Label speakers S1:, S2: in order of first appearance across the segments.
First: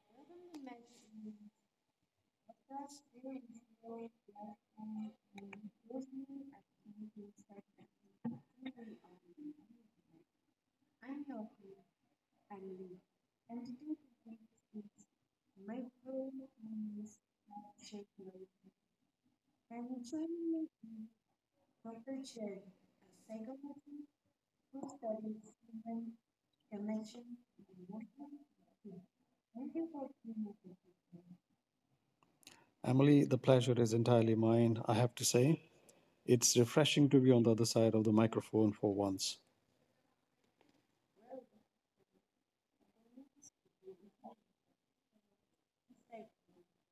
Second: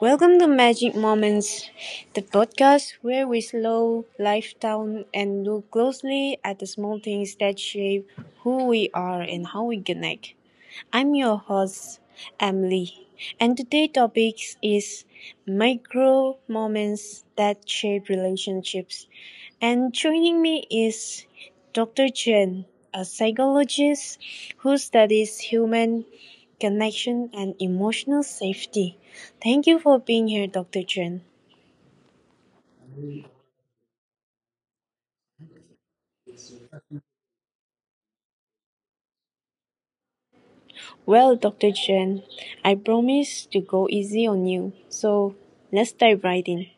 S1: Welcome to Magic Moments, the podcast where we slow life down and look closely at the small things that shape who we are and how we connect. I'm your host, Emily, and today's topic is micro moments that shape relationships. And joining me is Dr. Chen, a psychologist who studies human connection and emotional safety. Thank you for being here, Dr. Chen.
S2: Emily, the pleasure is entirely mine, I have to say. It's refreshing to be on the other side of the microphone for once.
S1: Well, Dr. Chen, I promise to go easy on you, so let's dive right in.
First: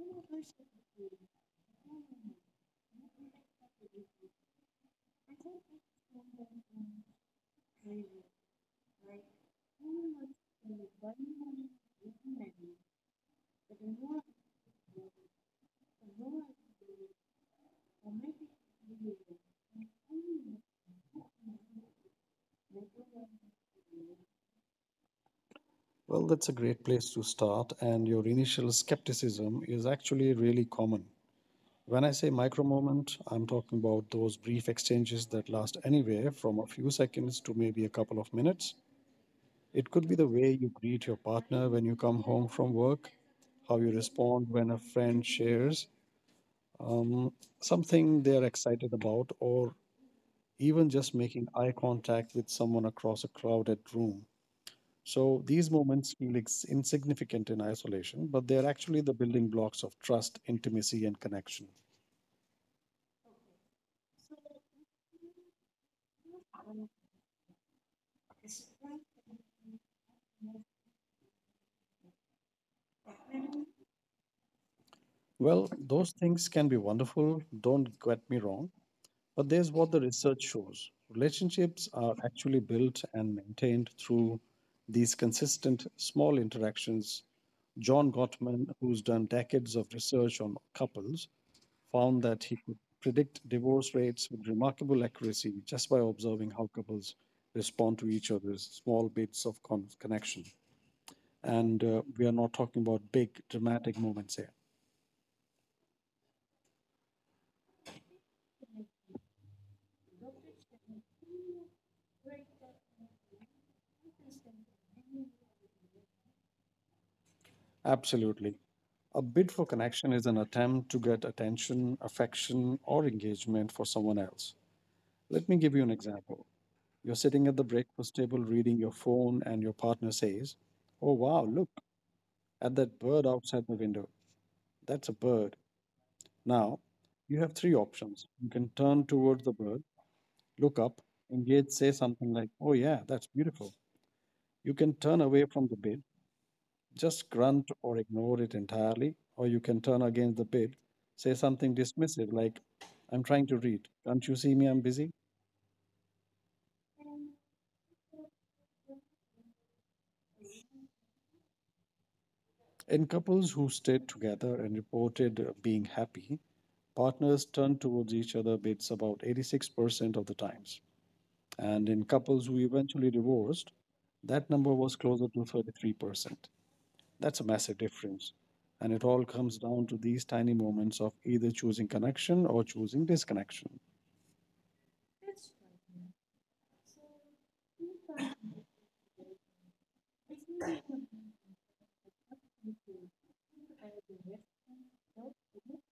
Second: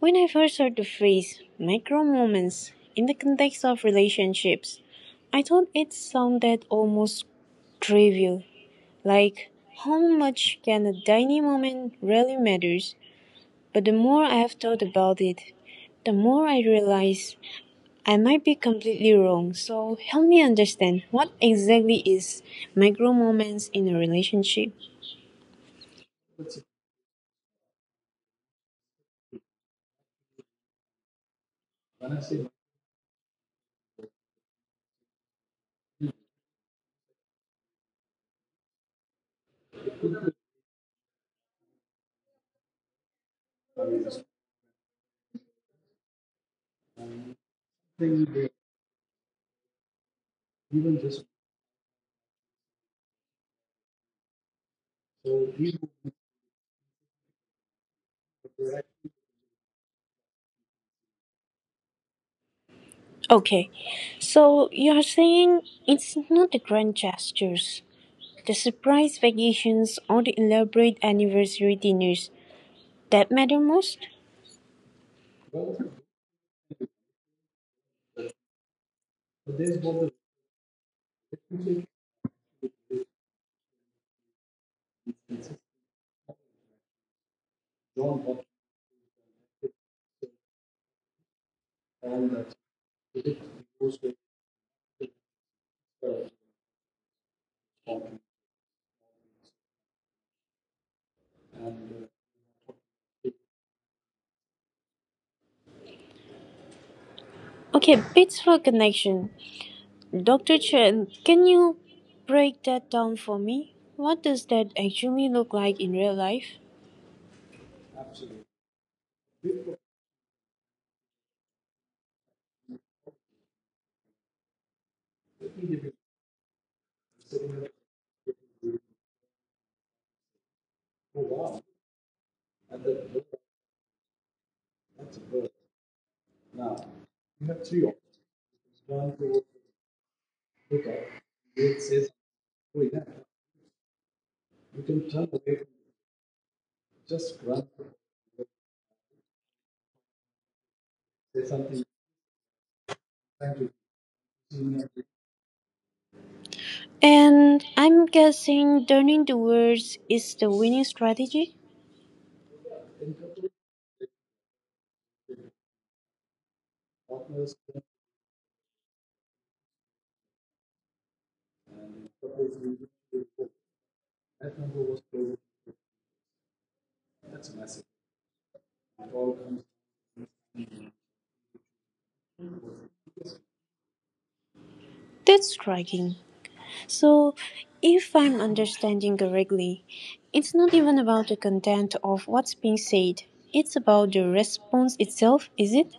S1: When I first heard the phrase "micro moments" in the context of relationships, I thought it sounded almost trivial, like how much can a tiny moment really matters. But the more I have thought about it, the more I realize I might be completely wrong. So help me understand what exactly is micro moments in a relationship.
S2: Well, that's a great place to start, and your initial skepticism is actually really common. When I say micro moment, I'm talking about those brief exchanges that last anywhere from a few seconds to maybe a couple of minutes. It could be the way you greet your partner when you come home from work, how you respond when a friend shares um, something they're excited about, or even just making eye contact with someone across a crowded room. So these moments feel insignificant in isolation, but they're actually the building blocks of trust, intimacy, and connection.
S1: Okay, so you are saying it's not the grand gestures, the surprise vacations or the elaborate anniversary dinners, that matter most?
S2: Well, those things can be wonderful, don't get me wrong, but there's what the research shows relationships are actually built and maintained through these consistent small interactions. John Gottman, who's done decades of research on couples, found that he could predict divorce rates with remarkable accuracy just by observing how couples respond to each other's small bits of connection. And we are not talking about big dramatic moments here.
S1: Okay, bits for connection. Dr. Chen, can you break that down for me? What does that actually look like in real life?
S2: Absolutely. A bid for connection is an attempt to get attention, affection, or engagement for someone else. Let me give you an example. You're sitting at the breakfast table reading your phone, and your partner says, "Oh, wow, look at that bird outside the window. That's a bird." Now, you have three options. You can turn towards the bird, look up, engage, say something like, "Oh, yeah, that's beautiful." You can turn away from the bid, just grunt or ignore it entirely, or you can turn against the bid, say something dismissive like, "I'm trying to read, can't you see me? I'm busy."
S1: And I'm guessing turning the words is the winning strategy?
S2: In couples who stayed together and reported being happy, partners turned towards each other bids about 86% of the times. And in couples who eventually divorced, that number was closer to 33%. That's a massive difference. And it all comes down to these tiny moments of either choosing connection or choosing disconnection.
S1: That's striking. So, if I'm understanding correctly, it's not even about the content of what's being said, it's about the response itself, is it?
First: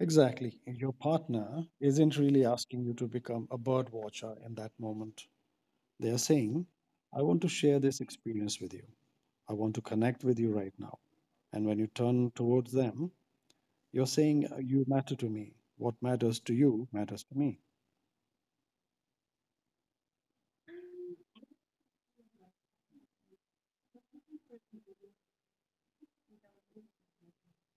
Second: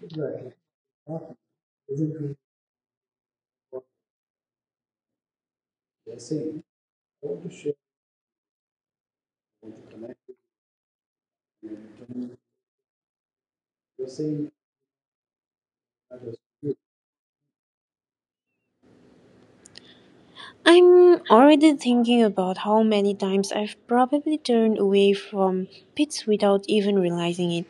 S2: Exactly. Your partner isn't really asking you to become a bird watcher in that moment. They are saying, "I want to share this experience with you. I want to connect with you right now." And when you turn towards them, you're saying, " You matter to me. What matters to you matters to me."
S1: I'm already thinking about how many times I've probably turned away from pits without even realizing it.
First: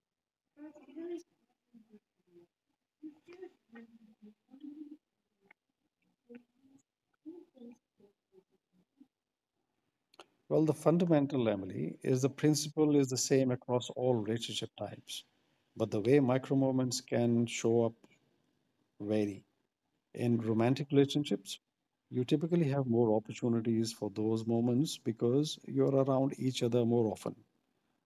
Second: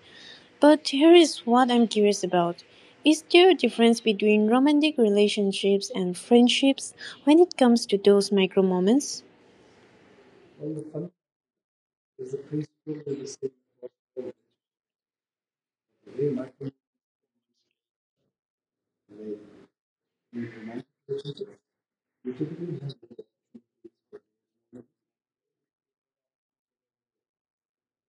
S1: But here is what I'm curious about. Is there a difference between romantic relationships and friendships when it comes to those micro moments?
S2: Well, the fundamental, Emily, is the principle is the same across all relationship types. But the way micro moments can show up vary. In romantic relationships, you typically have more opportunities for those moments because you're around each other more often.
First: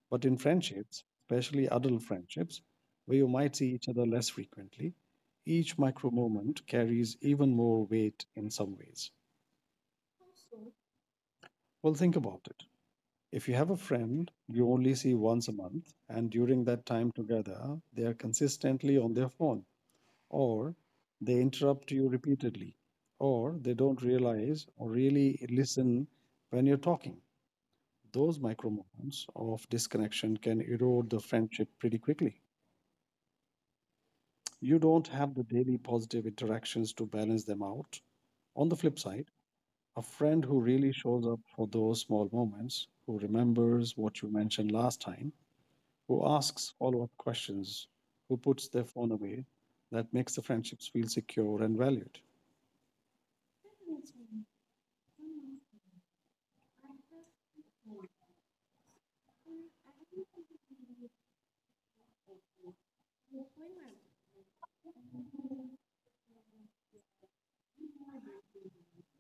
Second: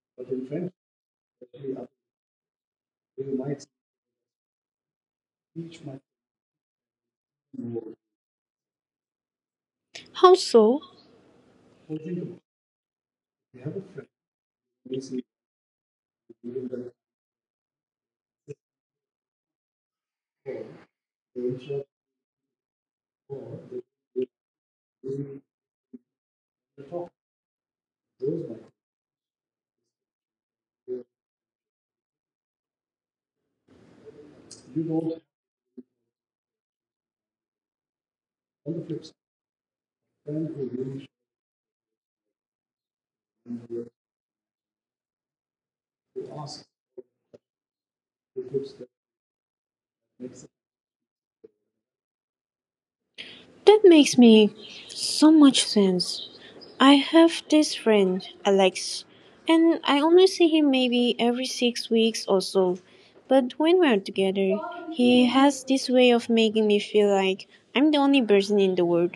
S2: But in friendships, especially adult friendships, where you might see each other less frequently, each micro moment carries even more weight in some ways.
S1: How so?
S2: Well, think about it. If you have a friend you only see once a month, and during that time together, they are consistently on their phone, or they interrupt you repeatedly, or they don't realize or really listen when you're talking. Those micro moments of disconnection can erode the friendship pretty quickly. You don't have the daily positive interactions to balance them out. On the flip side, a friend who really shows up for those small moments, who remembers what you mentioned last time, who asks follow up questions, who puts their phone away, that makes the friendships feel secure and valued.
S1: That makes me so much sense. I have this friend, Alex, and I only see him maybe every six weeks or so. But when we're together, he has this way of making me feel like I'm the only person in the world.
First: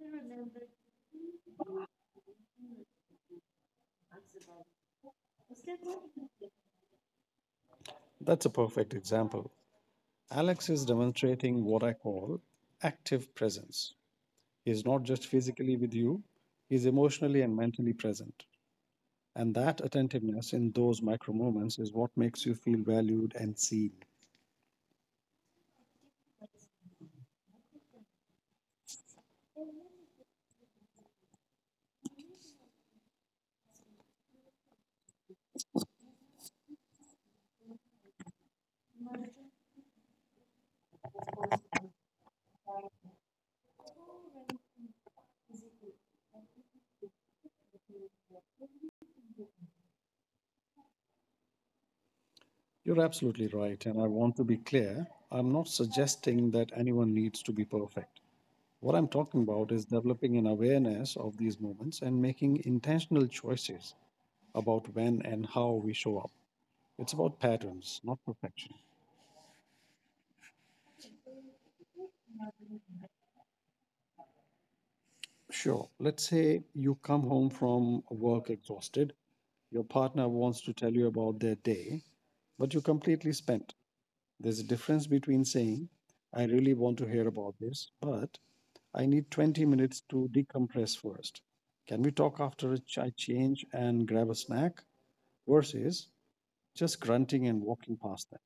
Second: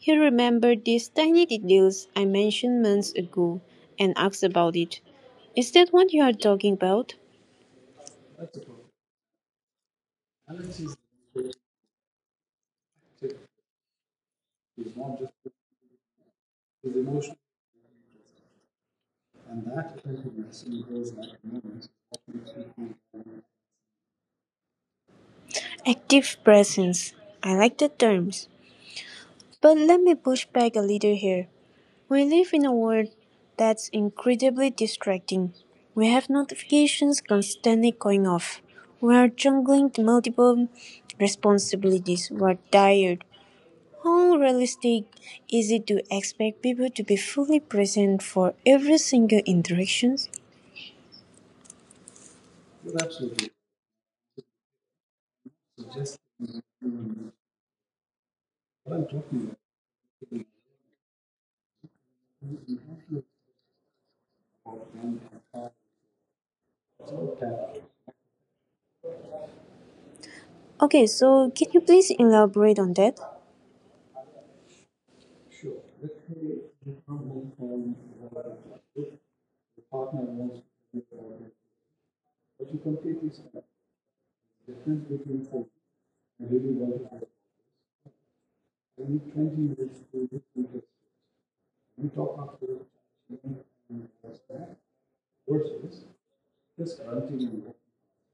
S1: He remembered these tiny details I mentioned months ago and asked about it. Is that what you are talking about?
S2: That's a perfect example. Alex is demonstrating what I call active presence. He's not just physically with you, he's emotionally and mentally present. And that attentiveness in those micro moments is what makes you feel valued and seen.
S1: Active presence. I like the terms. But let me push back a little here. We live in a world that's incredibly distracting. We have notifications constantly going off. We are juggling multiple responsibilities. We're tired. How realistic is it to expect people to be fully present for every single interaction?
S2: You're absolutely right. And I want to be clear, I'm not suggesting that anyone needs to be perfect. What I'm talking about is developing an awareness of these moments and making intentional choices about when and how we show up. It's about patterns, not perfection.
S1: Okay, so can you please elaborate on that?
S2: Sure. Let's say you come home from work exhausted. Your partner wants to tell you about their day, but you're completely spent. There's a difference between saying, "I really want to hear about this, but I need 20 minutes to decompress first. Can we talk after a I change and grab a snack?" Versus just grunting and walking past them.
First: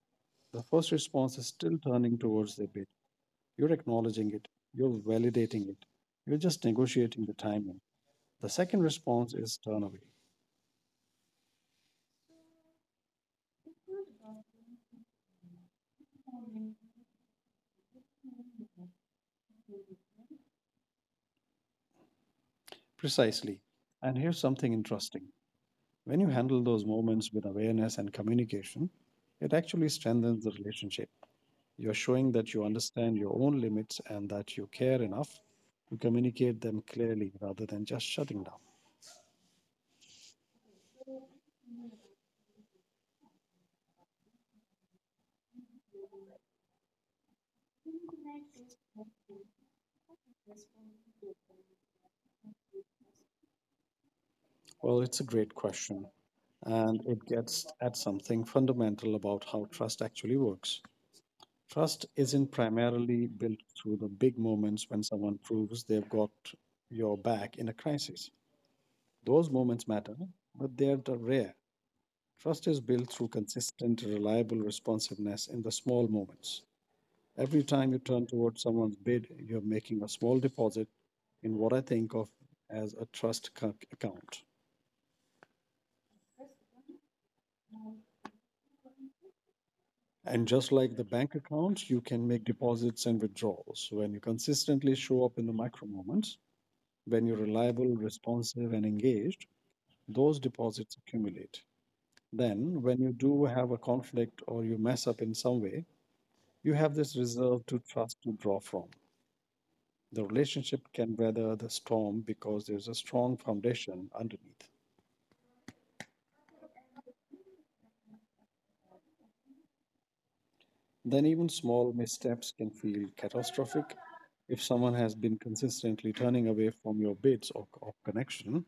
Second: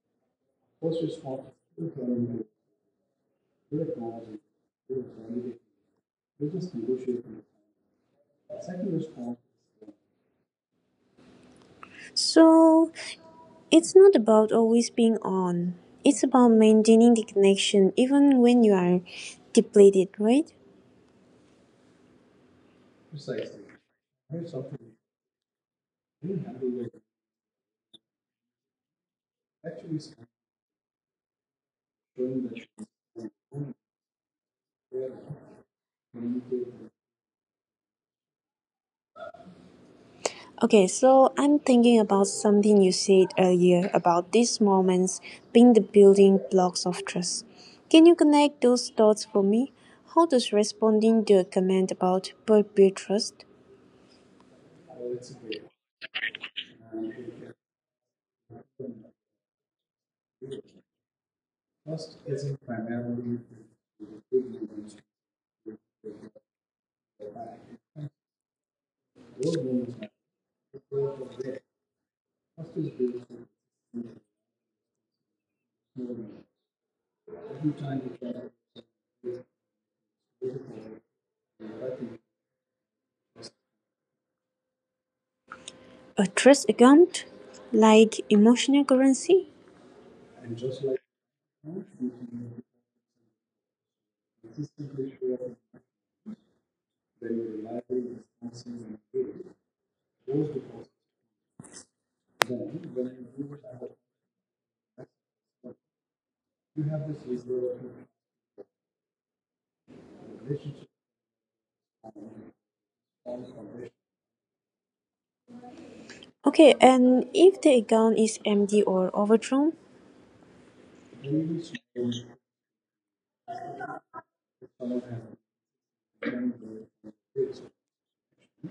S2: The first response is still turning towards their bed. You're acknowledging it, you're validating it, you're just negotiating the timing. The second response is turn away.
S1: So it's not about always being on. It's about maintaining the connection even when you are depleted, right?
S2: Precisely. And here's something interesting. When you handle those moments with awareness and communication, it actually strengthens the relationship. You're showing that you understand your own limits and that you care enough to communicate them clearly rather than just shutting down.
S1: Okay, so I'm thinking about something you said earlier about these moments being the building blocks of trust. Can you connect those dots for me? How does responding to a comment about build trust?
S2: Well, it's a great question, and it gets at something fundamental about how trust actually works. Trust isn't primarily built through the big moments when someone proves they've got your back in a crisis. Those moments matter, but they are rare. Trust is built through consistent, reliable responsiveness in the small moments. Every time you turn towards someone's bid, you're making a small deposit in what I think of as a trust account.
S1: A trust account? Like emotional currency?
S2: And just like the bank account, you can make deposits and withdrawals. When you consistently show up in the micro moments, when you're reliable, responsive, and engaged, those deposits accumulate. Then, when you do have a conflict or you mess up in some way, you have this reserve to trust to draw from. The relationship can weather the storm because there's a strong foundation underneath.
S1: Okay, and if the account is empty or overdrawn?
S2: Then, even small missteps can feel catastrophic. If someone has been consistently turning away from your bids or connection,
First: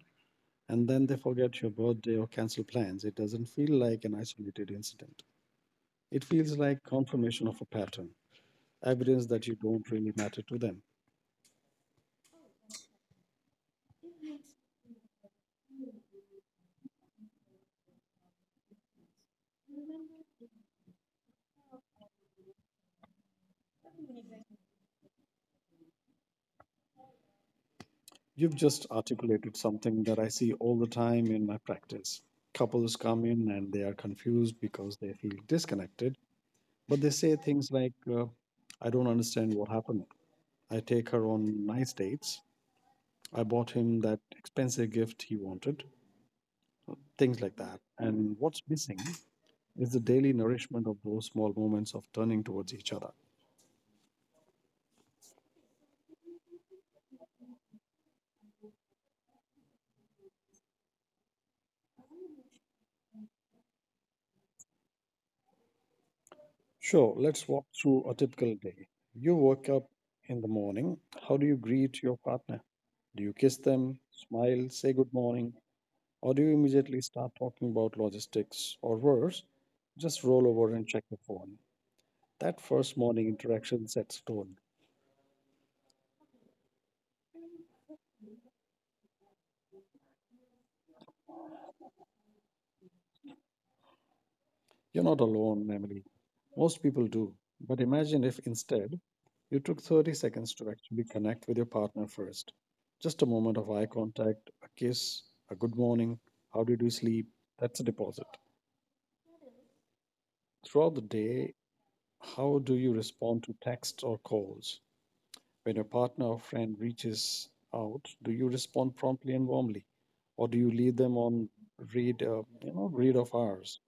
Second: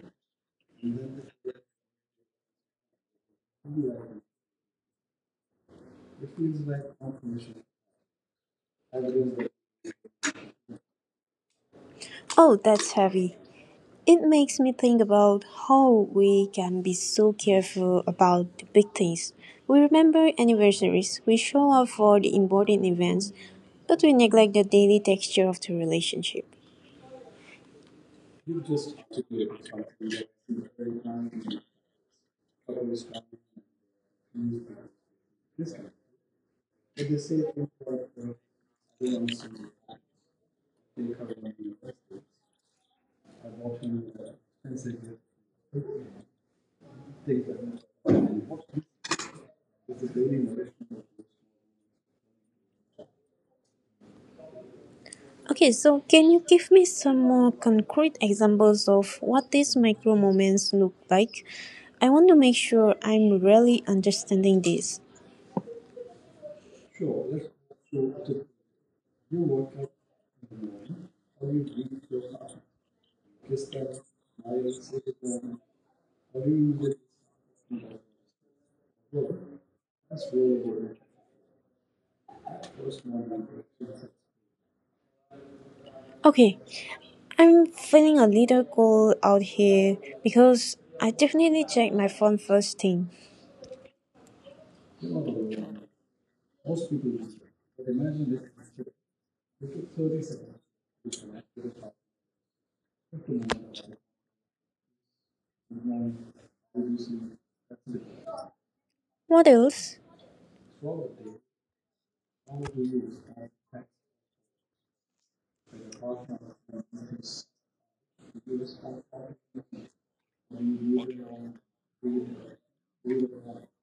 S2: and then they forget your birthday or cancel plans, it doesn't feel like an isolated incident. It feels like confirmation of a pattern, evidence that you don't really matter to them.
S1: Oh, that's heavy. It makes me think about how we can be so careful about the big things. We remember anniversaries, we show up for the important events, but we neglect the daily texture of the relationship.
S2: You've just articulated something that I see all the time in my practice. Couples come in and they are confused because they feel disconnected, but they say things like, "I don't understand what happened. I take her on nice dates. I bought him that expensive gift he wanted," things like that. And what's missing is the daily nourishment of those small moments of turning towards each other.
S1: Okay, so can you give me some more concrete examples of what these micro moments look like? I want to make sure I'm really understanding this.
S2: Sure, let's walk through a typical day. You wake up in the morning. How do you greet your partner? Do you kiss them, smile, say good morning, or do you immediately start talking about logistics or worse? Just roll over and check your phone. That first morning interaction sets tone.
S1: Okay, I'm feeling a little cold out here because I definitely check my phone first thing.
S2: You're not alone, Emily. Most people do. But imagine if instead you took 30 seconds to actually connect with your partner first. Just a moment of eye contact, a kiss, a good morning, how did you sleep? That's a deposit.
S1: Models,
S2: Throughout the day, how do you respond to texts or calls? When your partner or friend reaches out, do you respond promptly and warmly? Or do you leave them on read, you know, read of hours?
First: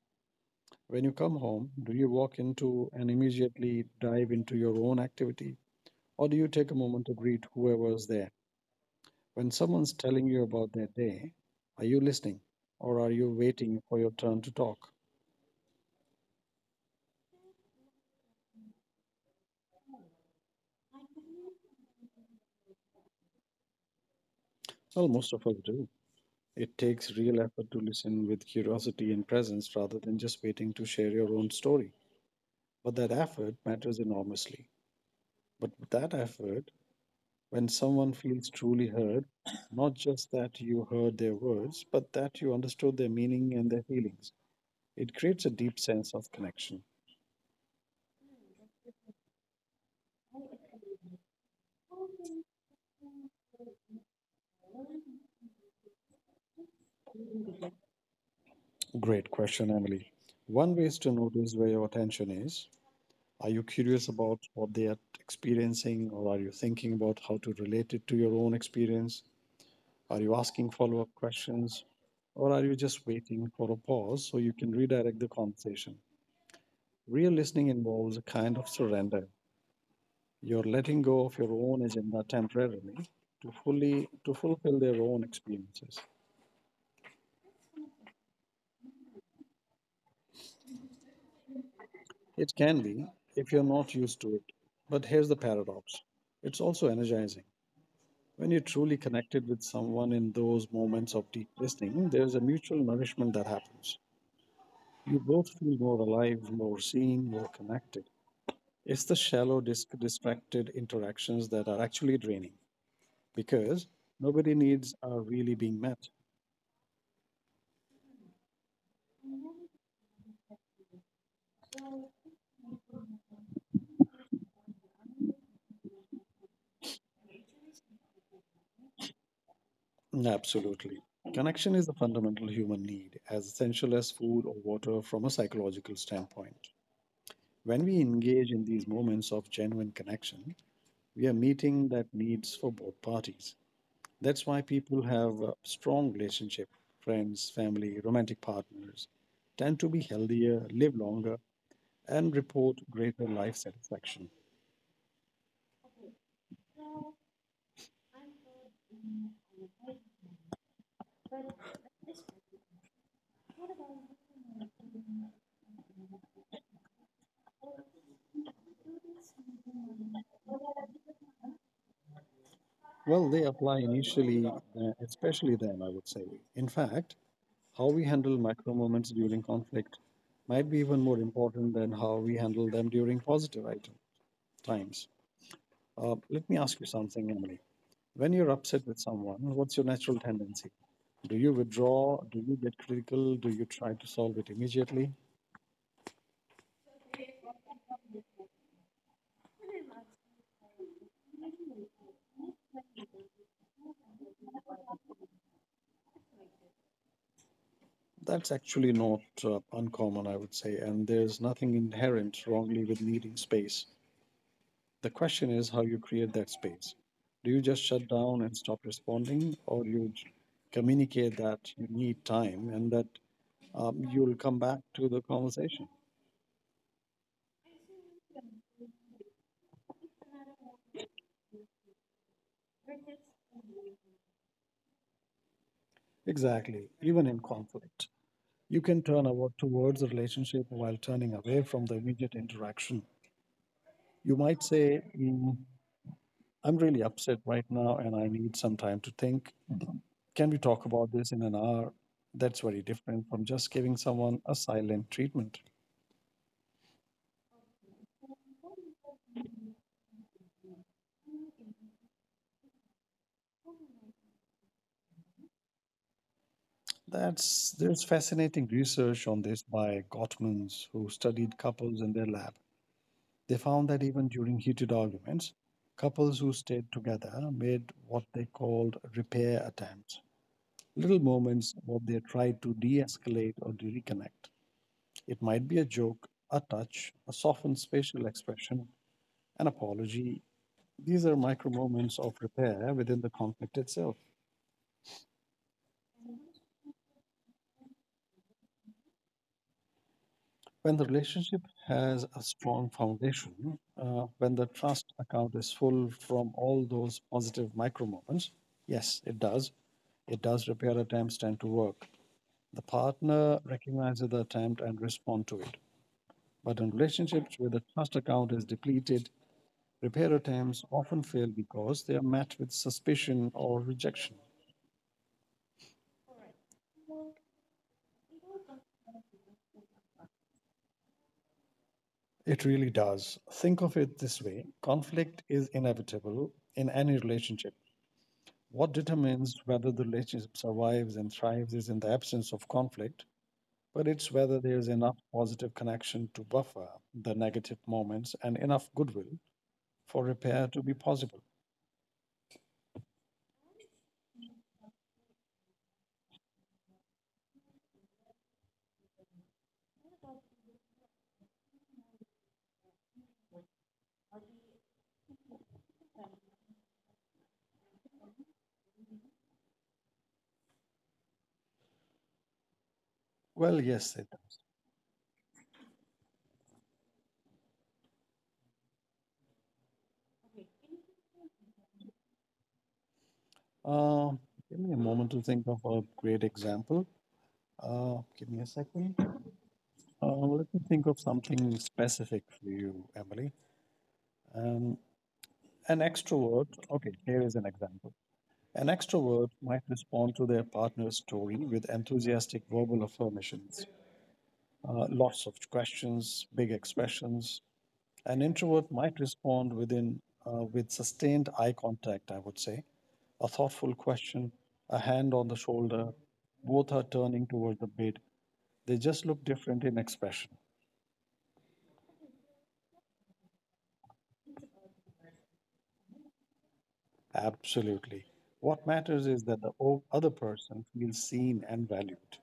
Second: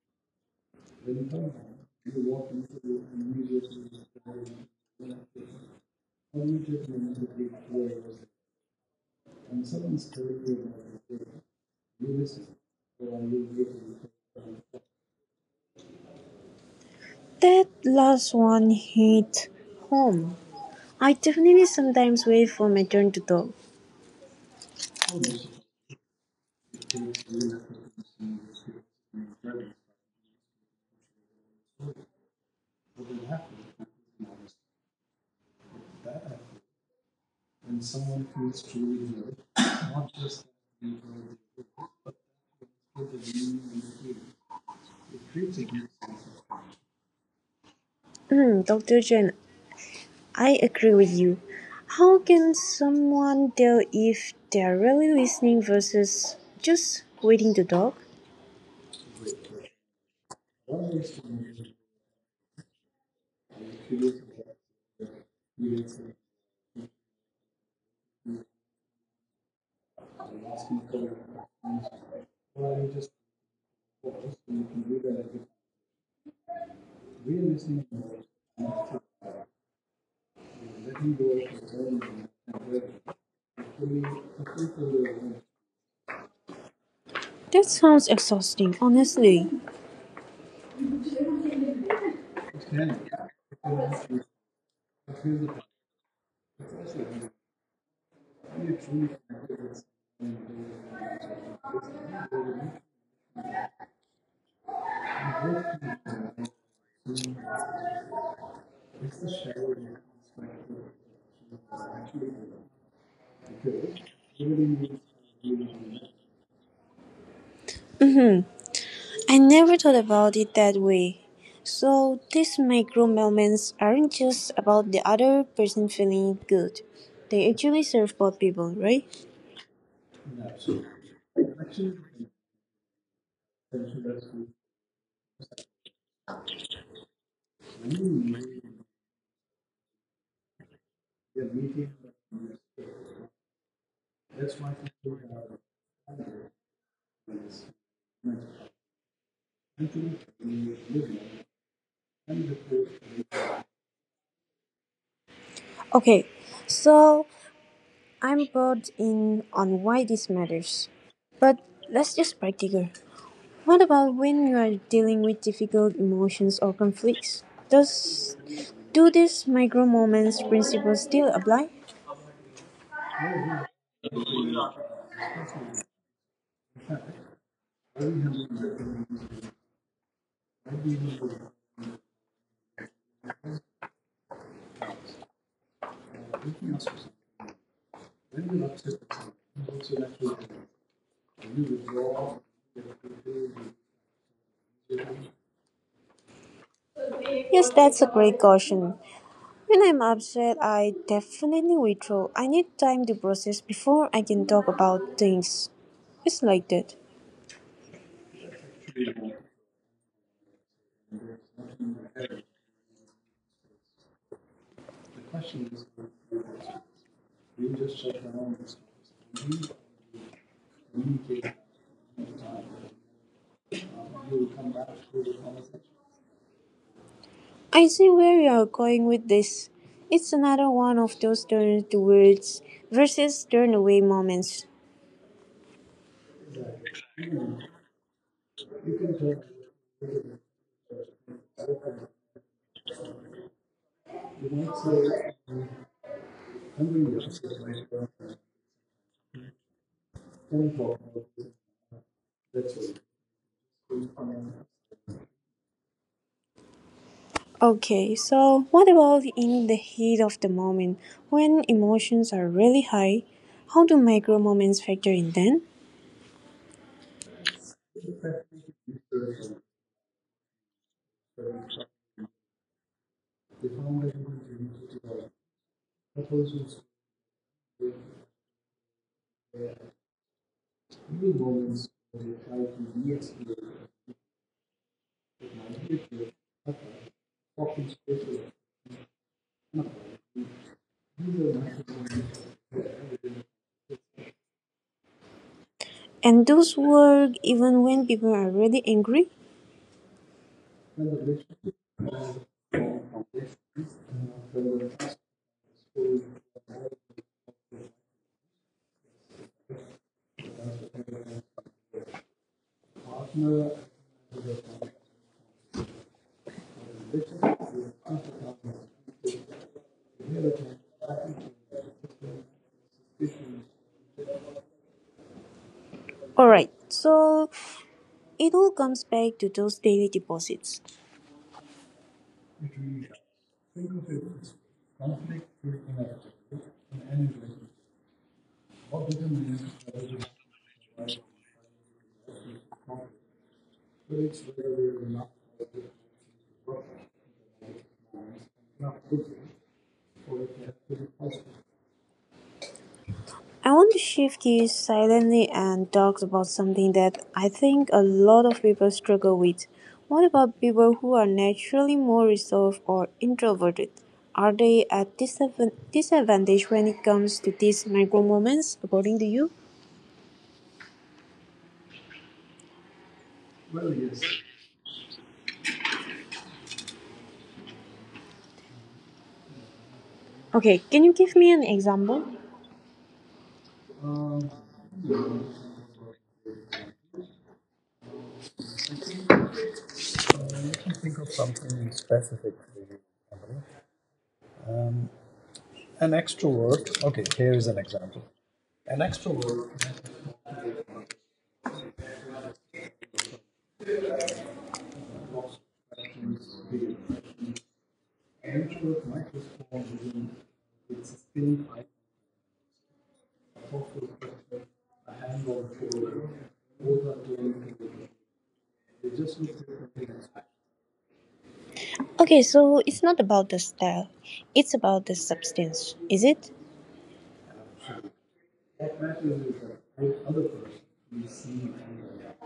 S2: When you come home, do you walk into and immediately dive into your own activity? Or do you take a moment to greet whoever is there? When someone's telling you about their day, are you listening? Or are you waiting for your turn to talk?
S1: that last one hit home. I definitely sometimes wait for my turn to talk.
S2: Well, most of us do. It takes real effort to listen with curiosity and presence rather than just waiting to share your own story. But that effort matters enormously. But that effort When someone feels truly heard, not just that you heard their words, but that you understood their meaning and their feelings, it creates a deep sense of connection.
S1: Hmm, Dr. Chen, I agree with you. How can someone tell if they're really listening versus just waiting to talk?
S2: Great question, Emily. One way is to notice where your attention is. Are you curious about what they are experiencing, or are you thinking about how to relate it to your own experience? Are you asking follow up questions, or are you just waiting for a pause so you can redirect the conversation? Real listening involves a kind of surrender. You're letting go of your own agenda temporarily to fulfill their own experiences.
S1: That sounds exhausting, honestly.
S2: It can be if you're not used to it. But here's the paradox. It's also energizing. When you're truly connected with someone in those moments of deep listening, there's a mutual nourishment that happens. You both feel more alive, more seen, more connected. It's the shallow, distracted interactions that are actually draining because nobody needs are really being met.
S1: Hmm, I never thought about it that way. So, these micro moments aren't just about the other person feeling good. They actually serve both people, right?
S2: Absolutely. Connection is a fundamental human need, as essential as food or water from a psychological standpoint. When we engage in these moments of genuine connection, we are meeting that needs for both parties. That's why people have a strong relationship, friends, family, romantic partners tend to be healthier, live longer, and report greater life satisfaction.
S1: Okay, so I'm brought in on why this matters. But let's just practical. What about when you are dealing with difficult emotions or conflicts? Does do these micro moments principles still apply?
S2: Well, they apply initially, especially then, I would say. In fact, how we handle micro moments during conflict might be even more important than how we handle them during positive item times. Let me ask you something, Emily. When you're upset with someone, what's your natural tendency? Do you withdraw? Do you get critical? Do you try to solve it immediately?
S1: Yes, that's a great caution. When I'm upset, I definitely withdraw. I need time to process before I can talk about things. It's like that.
S2: That's actually not uncommon, I would say, and there's nothing inherent wrongly with needing space. The question is how you create that space. Do you just shut down and stop responding, or communicate that you need time and that you'll come back to the conversation?
S1: I see where you're going with this. It's another one of those turn towards versus turn away moments.
S2: Exactly, even in conflict. You can towards the relationship while turning away from the immediate interaction. You might say, "Mm, I'm really upset right now and I need some time to think. Can we talk about this in an hour?" That's very different from just giving someone a silent treatment.
S1: Okay, so what about in the heat of the moment when emotions are really high? How do micro moments factor in then?
S2: That's There's fascinating research on this by Gottmans, who studied couples in their lab. They found that even during heated arguments, couples who stayed together made what they called repair attempts, little moments where they tried to de-escalate or to reconnect. It might be a joke, a touch, a softened facial expression, an apology. These are micro moments of repair within the conflict itself.
S1: And those work even when people are really angry?
S2: When the relationship has a strong foundation, when the trust account is full from all those positive micro moments, yes, it does. It does repair attempts tend to work. The partner recognizes the attempt and respond to it. But in relationships where the trust account is depleted, repair attempts often fail because they are met with suspicion or rejection.
S1: Alright, so it all comes back to those daily deposits.
S2: It really does. Think of it this way, conflict is inevitable in any relationship. What determines whether the relationship survives and thrives is in the absence of conflict, but it's whether there's enough positive connection to buffer the negative moments and enough goodwill for repair to be possible.
S1: I want to shift you silently and talk about something that I think a lot of people struggle with. What about people who are naturally more reserved or introverted? Are they at disadvantage when it comes to these micro moments, according to you?
S2: Well, yes, it.
S1: Okay, can you give me an example?
S2: Uh, Give me a moment to think of a great example. Give me a second. Let me think of something specific for you, Emily. Um, an extrovert. Okay, here is an example. An extrovert might respond to their partner's story with enthusiastic verbal affirmations, lots of questions, big expressions. An introvert might respond with sustained eye contact, I would say, a thoughtful question, a hand on the shoulder. Both are turning toward the bid. They just look different in expression.
S1: Okay, so it's not about the style, it's about the substance, is it?
S2: Absolutely. What matters is that the other person feels seen and valued.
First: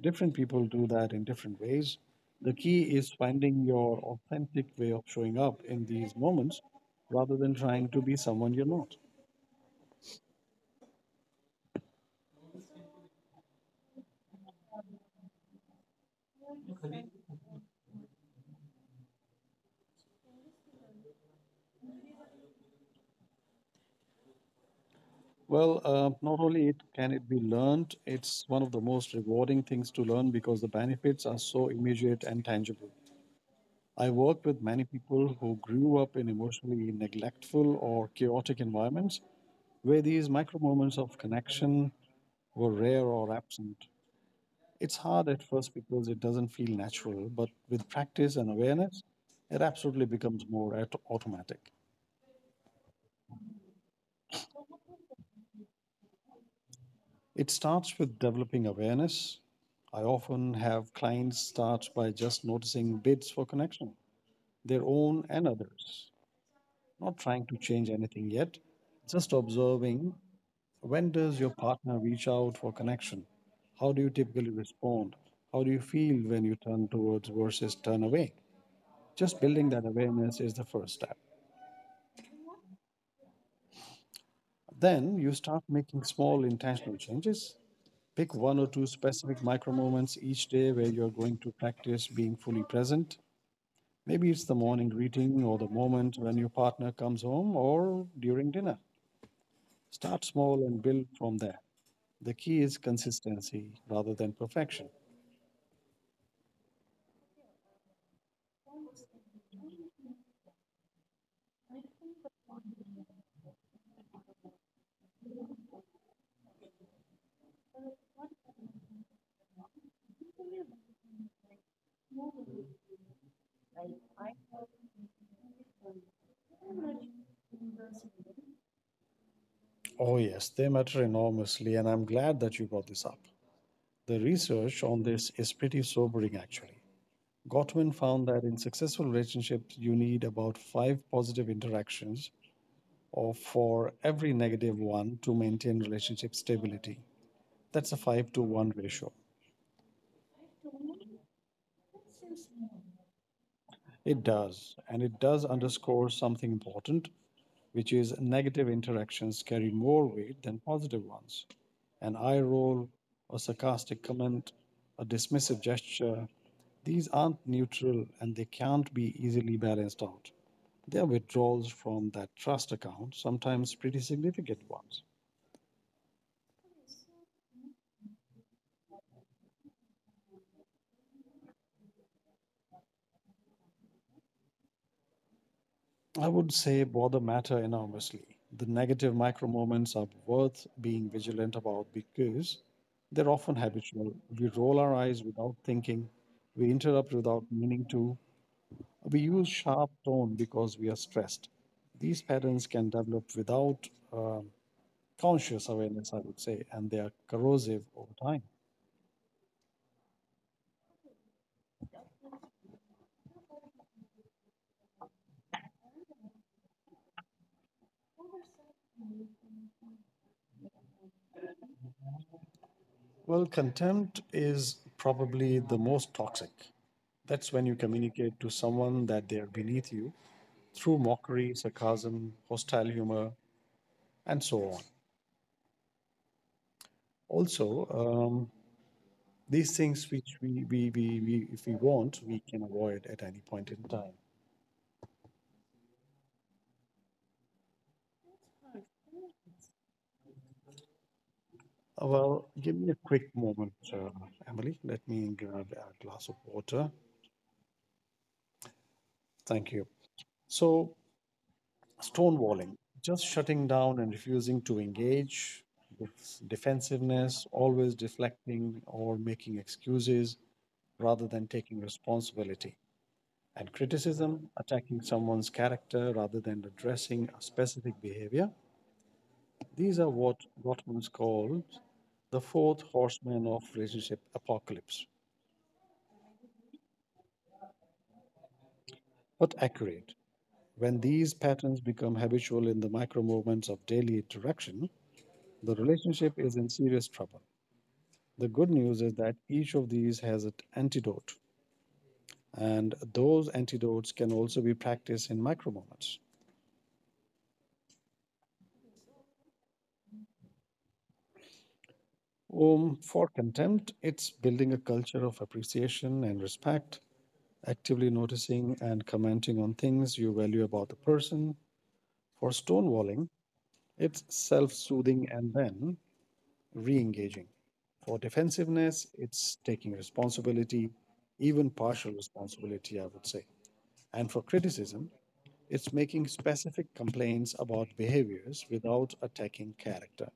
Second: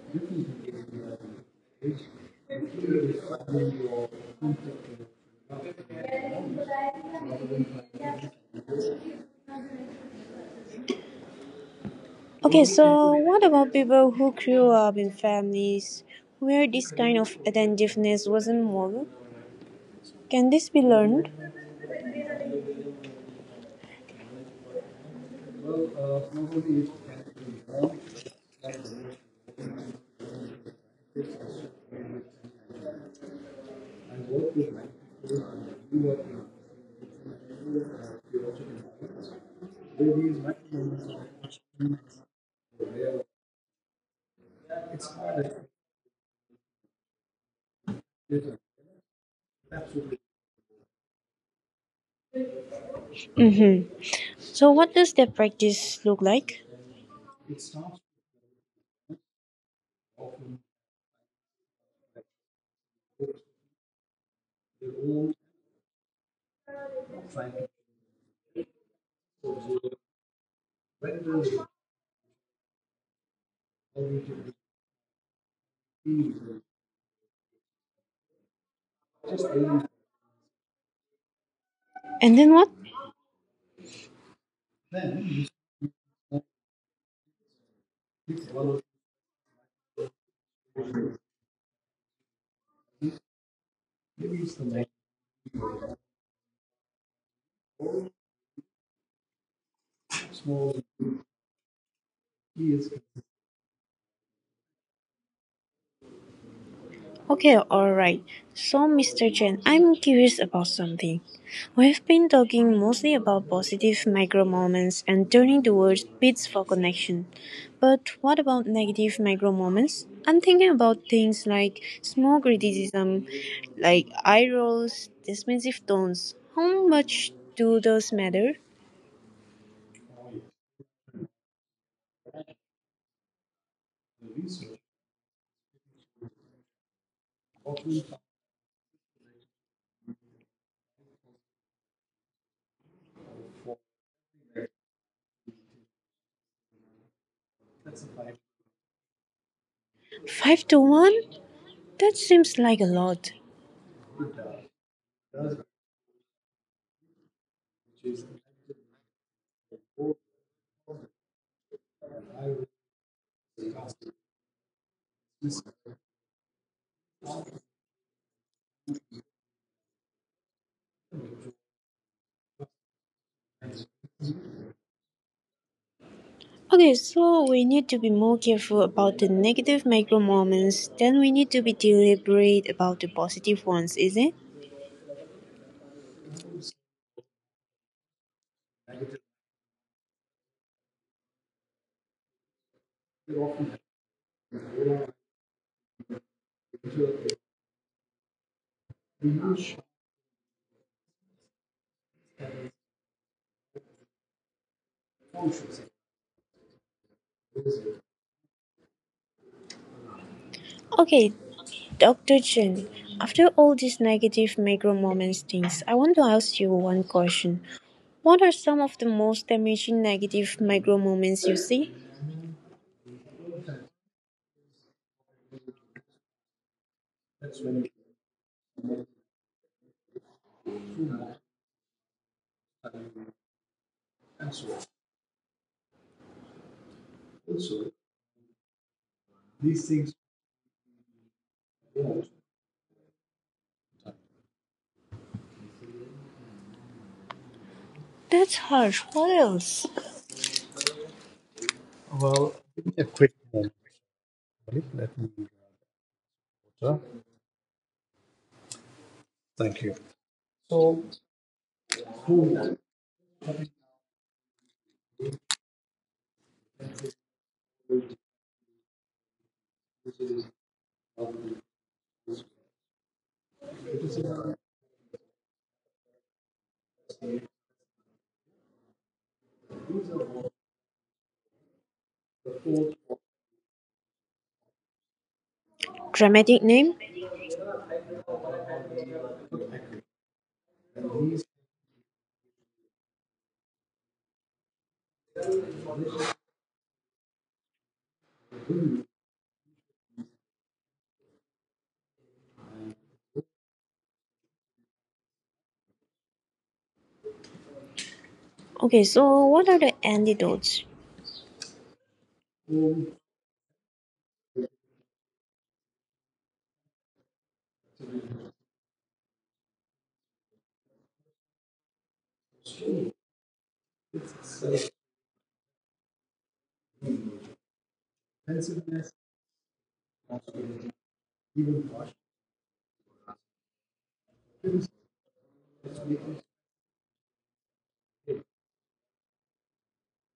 S2: Different people do that in different ways. The key is finding your authentic way of showing up in these moments rather than trying to be someone you're not.
S1: Okay, so what about people who grew up in families where this kind of attentiveness wasn't modeled? Can this be learned?
S2: Well, not only it can it be learned, it's one of the most rewarding things to learn because the benefits are so immediate and tangible. I work with many people who grew up in emotionally neglectful or chaotic environments where these micro moments of connection were rare or absent. It's hard at first because it doesn't feel natural, but with practice and awareness, it absolutely becomes more automatic.
S1: Mm-hmm. So what does that practice look like?
S2: It starts with developing awareness. I often have clients start by just noticing bids for connection, their own and others, not trying to change anything yet, just observing, when does your partner reach out for connection? How do you typically respond? How do you feel when you turn towards versus turn away? Just building that awareness is the first step.
S1: And then what?
S2: Then you start making small intentional changes. Pick one or two specific micro moments each day where you're going to practice being fully present. Maybe it's the morning greeting or the moment when your partner comes home or during dinner. Start small and build from there. The key is consistency rather than perfection.
S1: Okay, alright. So Mr. Chen, I'm curious about something. We've been talking mostly about positive micro moments and turning towards bits for connection. But what about negative micro moments? I'm thinking about things like small criticism, like eye rolls, dismissive tones. How much do those matter?
S2: Oh, yes, they matter enormously, and I'm glad that you brought this up. The research on this is pretty sobering, actually. Gottman found that in successful relationships, you need about five positive interactions or for every negative one to maintain relationship stability. That's a five to one ratio.
S1: Five to one? That seems like a lot.
S2: It does, and it does underscore something important, which is negative interactions carry more weight than positive ones. An eye roll, a sarcastic comment, a dismissive gesture, these aren't neutral and they can't be easily balanced out. Their withdrawals from that trust account, sometimes pretty significant ones.
S1: Okay, so we need to be more careful about the negative micro moments Then we need to be deliberate about the positive ones, is it?
S2: I would say bother matter enormously. The negative micro moments are worth being vigilant about because they're often habitual. We roll our eyes without thinking, we interrupt without meaning to, we use sharp tone because we are stressed. These patterns can develop without conscious awareness, I would say, and they are corrosive over time.
S1: Okay, Dr. Chen, after all these negative micro moments things, I want to ask you one question. What are some of the most damaging negative micro moments you see?
S2: Well, contempt is probably the most toxic. That's when you communicate to someone that they are beneath you through mockery, sarcasm, hostile humor, and so on. Also, these things which if we want, we can avoid at any point in time.
S1: That's harsh. What else?
S2: Well, give me a quick moment, Emily. Let me grab a glass of water. Thank you. So, stonewalling, just shutting down and refusing to engage, defensiveness, always deflecting or making excuses, rather than taking responsibility, and criticism, attacking someone's character rather than addressing a specific behavior. These are what Gottman calls the fourth horseman of relationship apocalypse,
S1: Dramatic name?
S2: but accurate. When these patterns become habitual in the micro movements of daily interaction, the relationship is in serious trouble. The good news is that each of these has an antidote, and those antidotes can also be practiced in micro moments.
S1: Okay, so what are the antidotes?
S2: For contempt, it's building a culture of appreciation and respect, actively noticing and commenting on things you value about the person. For stonewalling, it's self soothing and then re engaging. For defensiveness, it's taking responsibility, even partial responsibility, I would say. And for criticism, it's making specific complaints about behaviors without attacking character.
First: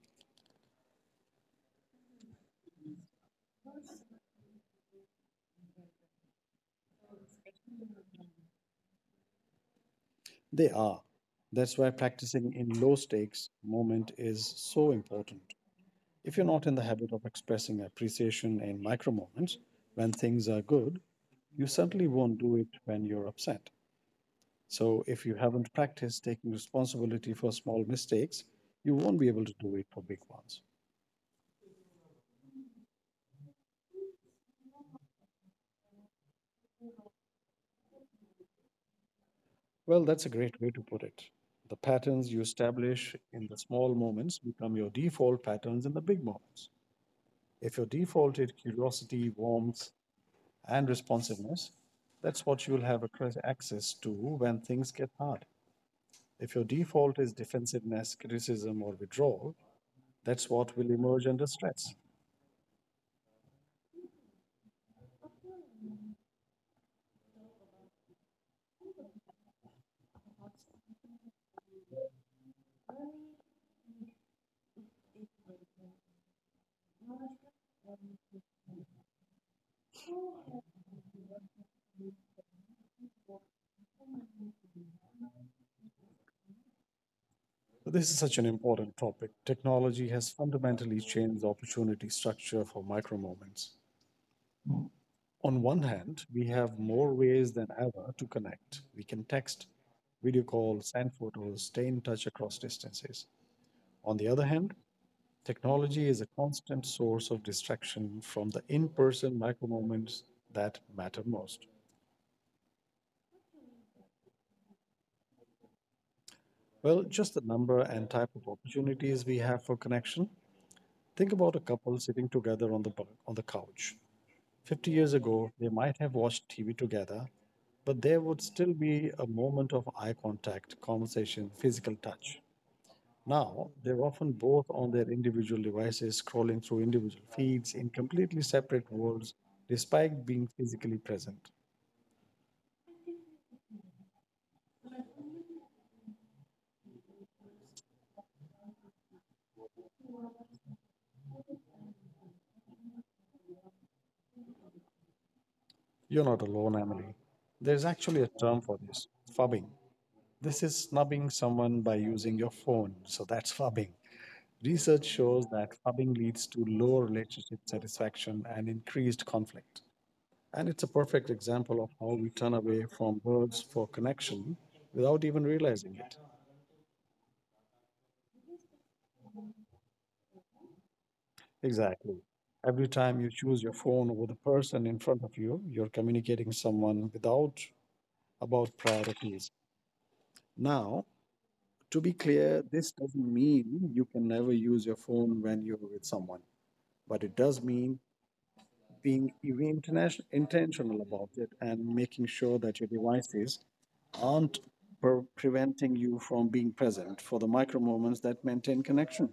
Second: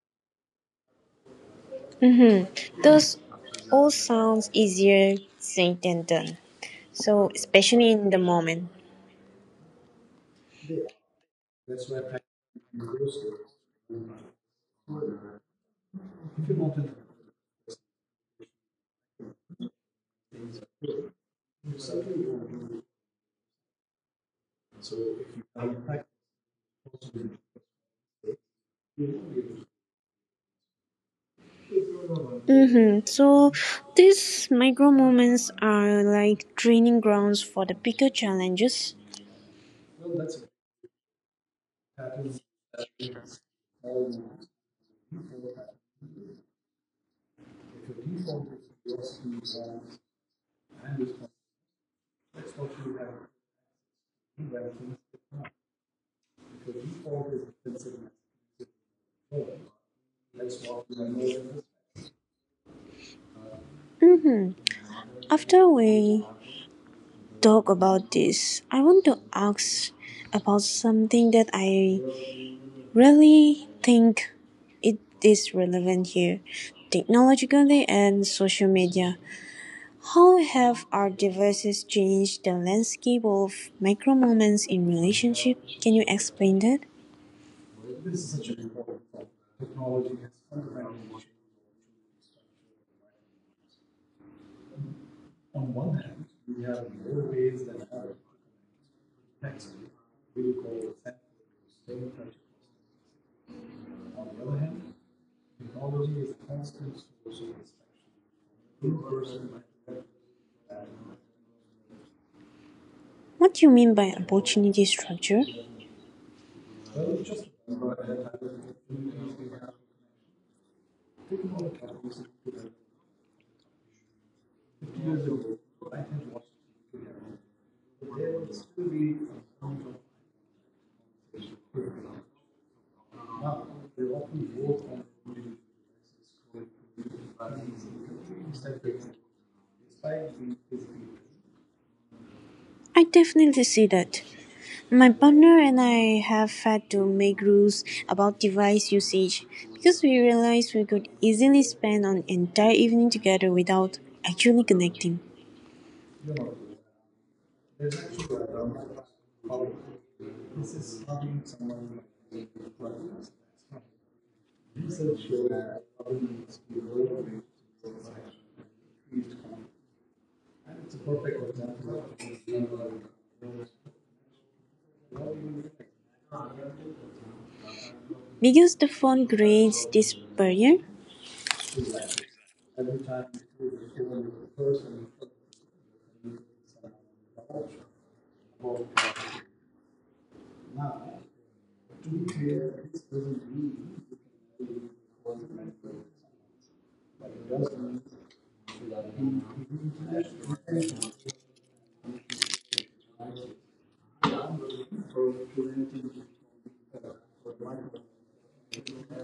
S1: Mm-hmm. Those all sounds easier said than done. So especially in the moment.
S2: They are. That's why practicing in low stakes moment is so important. If you're not in the habit of expressing appreciation in micro moments when things are good, you certainly won't do it when you're upset. So if you haven't practiced taking responsibility for small mistakes, you won't be able to do it for big ones.
S1: Mm-hmm. So these micro moments are like training grounds for the bigger challenges.
S2: Well, that's a great way to put it. The patterns you establish in the small moments become your default patterns in the big moments. If your default is curiosity, warmth, and responsiveness, that's what you'll have access to when things get hard. If your default is defensiveness, criticism, or withdrawal, that's what will emerge under stress.
S1: Mm-hmm. After we talk about this, I want to ask about something that I really think it is relevant here, technologically and social media. How have our devices changed the landscape of micro moments in relationship? Can you explain that?
S2: So this is such an important topic. Technology has fundamentally changed the opportunity structure for micro moments. On one hand, we have more ways than ever to connect. We can text, video call, send photos, stay in touch across distances. On the other hand, technology is a constant source of distraction from the in person micro moments that matter most.
S1: What do you mean by opportunity structure?
S2: Well, just the number and type of opportunities we have for connection. Think about a couple sitting together on on the couch. 50 years ago, they might have watched TV together, but there would still be a moment of eye contact, conversation, physical touch. Now, they're often both on their individual devices, scrolling through individual feeds in completely separate worlds, despite being physically present.
S1: I definitely see that. My partner and I have had to make rules about device usage because we realized we could easily spend an entire evening together without actually connecting.
S2: You're not alone, Emily. There's actually a term for this, fubbing. This is snubbing someone by using your phone, so that's fubbing. Research shows that fubbing leads to lower relationship satisfaction and increased conflict. And it's a perfect example of how we turn away from words for connection without even realizing it.
S1: Because the phone creates this barrier,
S2: Exactly. Every time you choose your phone over the person in front of you, you're communicating someone without about priorities. Now, to be clear, this doesn't mean you can never use your phone when you're with someone, but it does mean being even intentional about it and making sure that your devices aren't preventing you from being present for the micro moments that maintain connection.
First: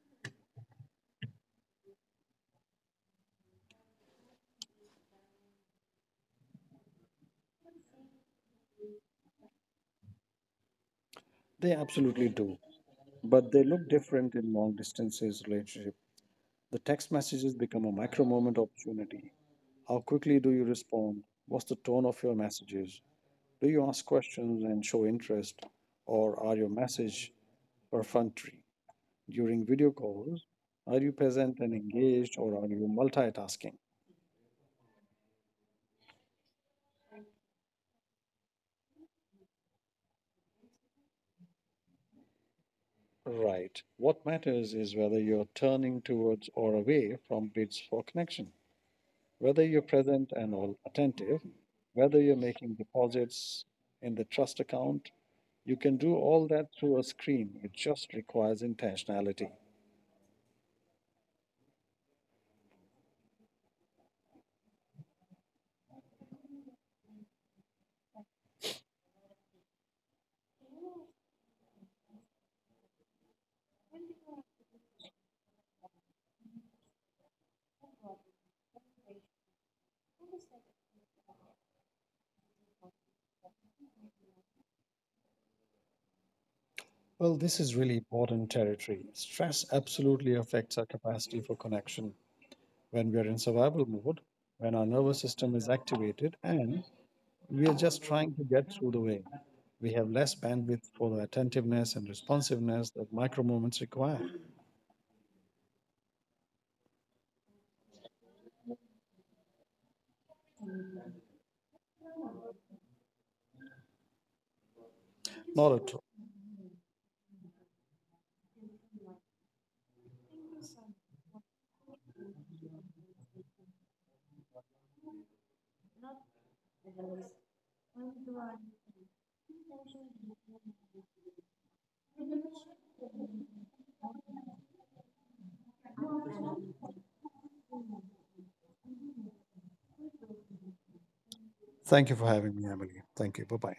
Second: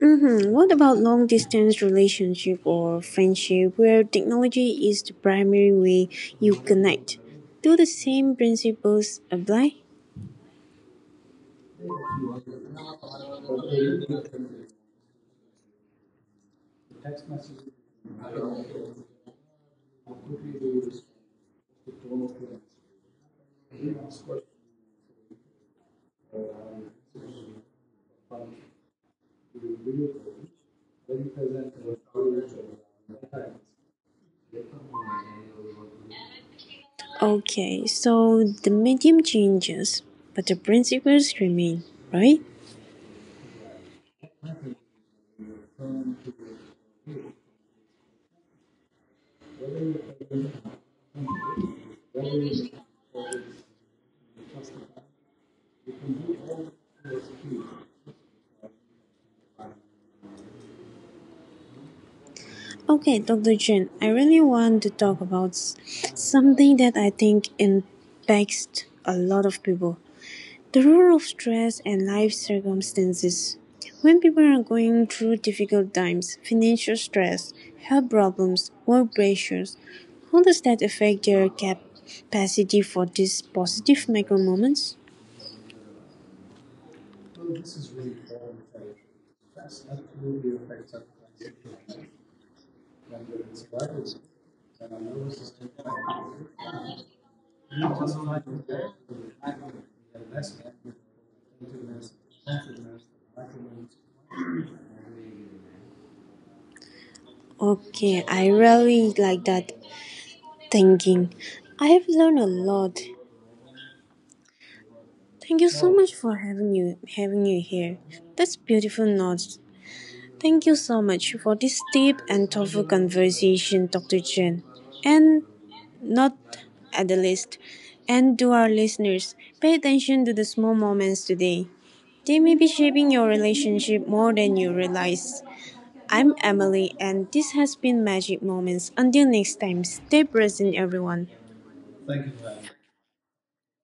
S1: hmm, what about long distance relationship or friendship where technology is the primary way you connect? Do the same principles apply?
S2: They absolutely do, but they look different in long distances relationship. The text messages become a micro moment opportunity. How quickly do you respond? What's the tone of your messages? Do you ask questions and show interest, or are your message perfunctory? During video calls, are you present and engaged, or are you multitasking?
S1: Okay, so the medium changes, but the principles remain, right?
S2: Right. What matters is whether you're turning towards or away from bids for connection, whether you're present and all attentive, whether you're making deposits in the trust account. You can do all that through a screen. It just requires intentionality.
S1: Okay, Dr. Jen, I really want to talk about something that I think impacts a lot of people, the role of stress and life circumstances. When people are going through difficult times, financial stress, health problems, work pressures, how does that affect their capacity for these positive micro moments?
S2: Well, this is really important territory. Stress absolutely affects our capacity for connection. When we are in survival mode, when our nervous system is activated and we are just trying to get through the day, we have less bandwidth for the attentiveness and responsiveness that micro moments require.
S1: Okay, I really like that thinking. I have learned a lot. Thank you
S2: Not
S1: so
S2: at all.
S1: much for having you here. That's beautiful notes. Thank you so much for this deep and thoughtful conversation, Dr. Chen. And not at the least. And to our listeners, pay attention to the small moments today. They may be shaping your relationship more than you realize. I'm Emily, and this has been Magic Moments. Until next time, stay present, everyone.
S2: Thank you for having me, Emily. Thank you. Bye bye.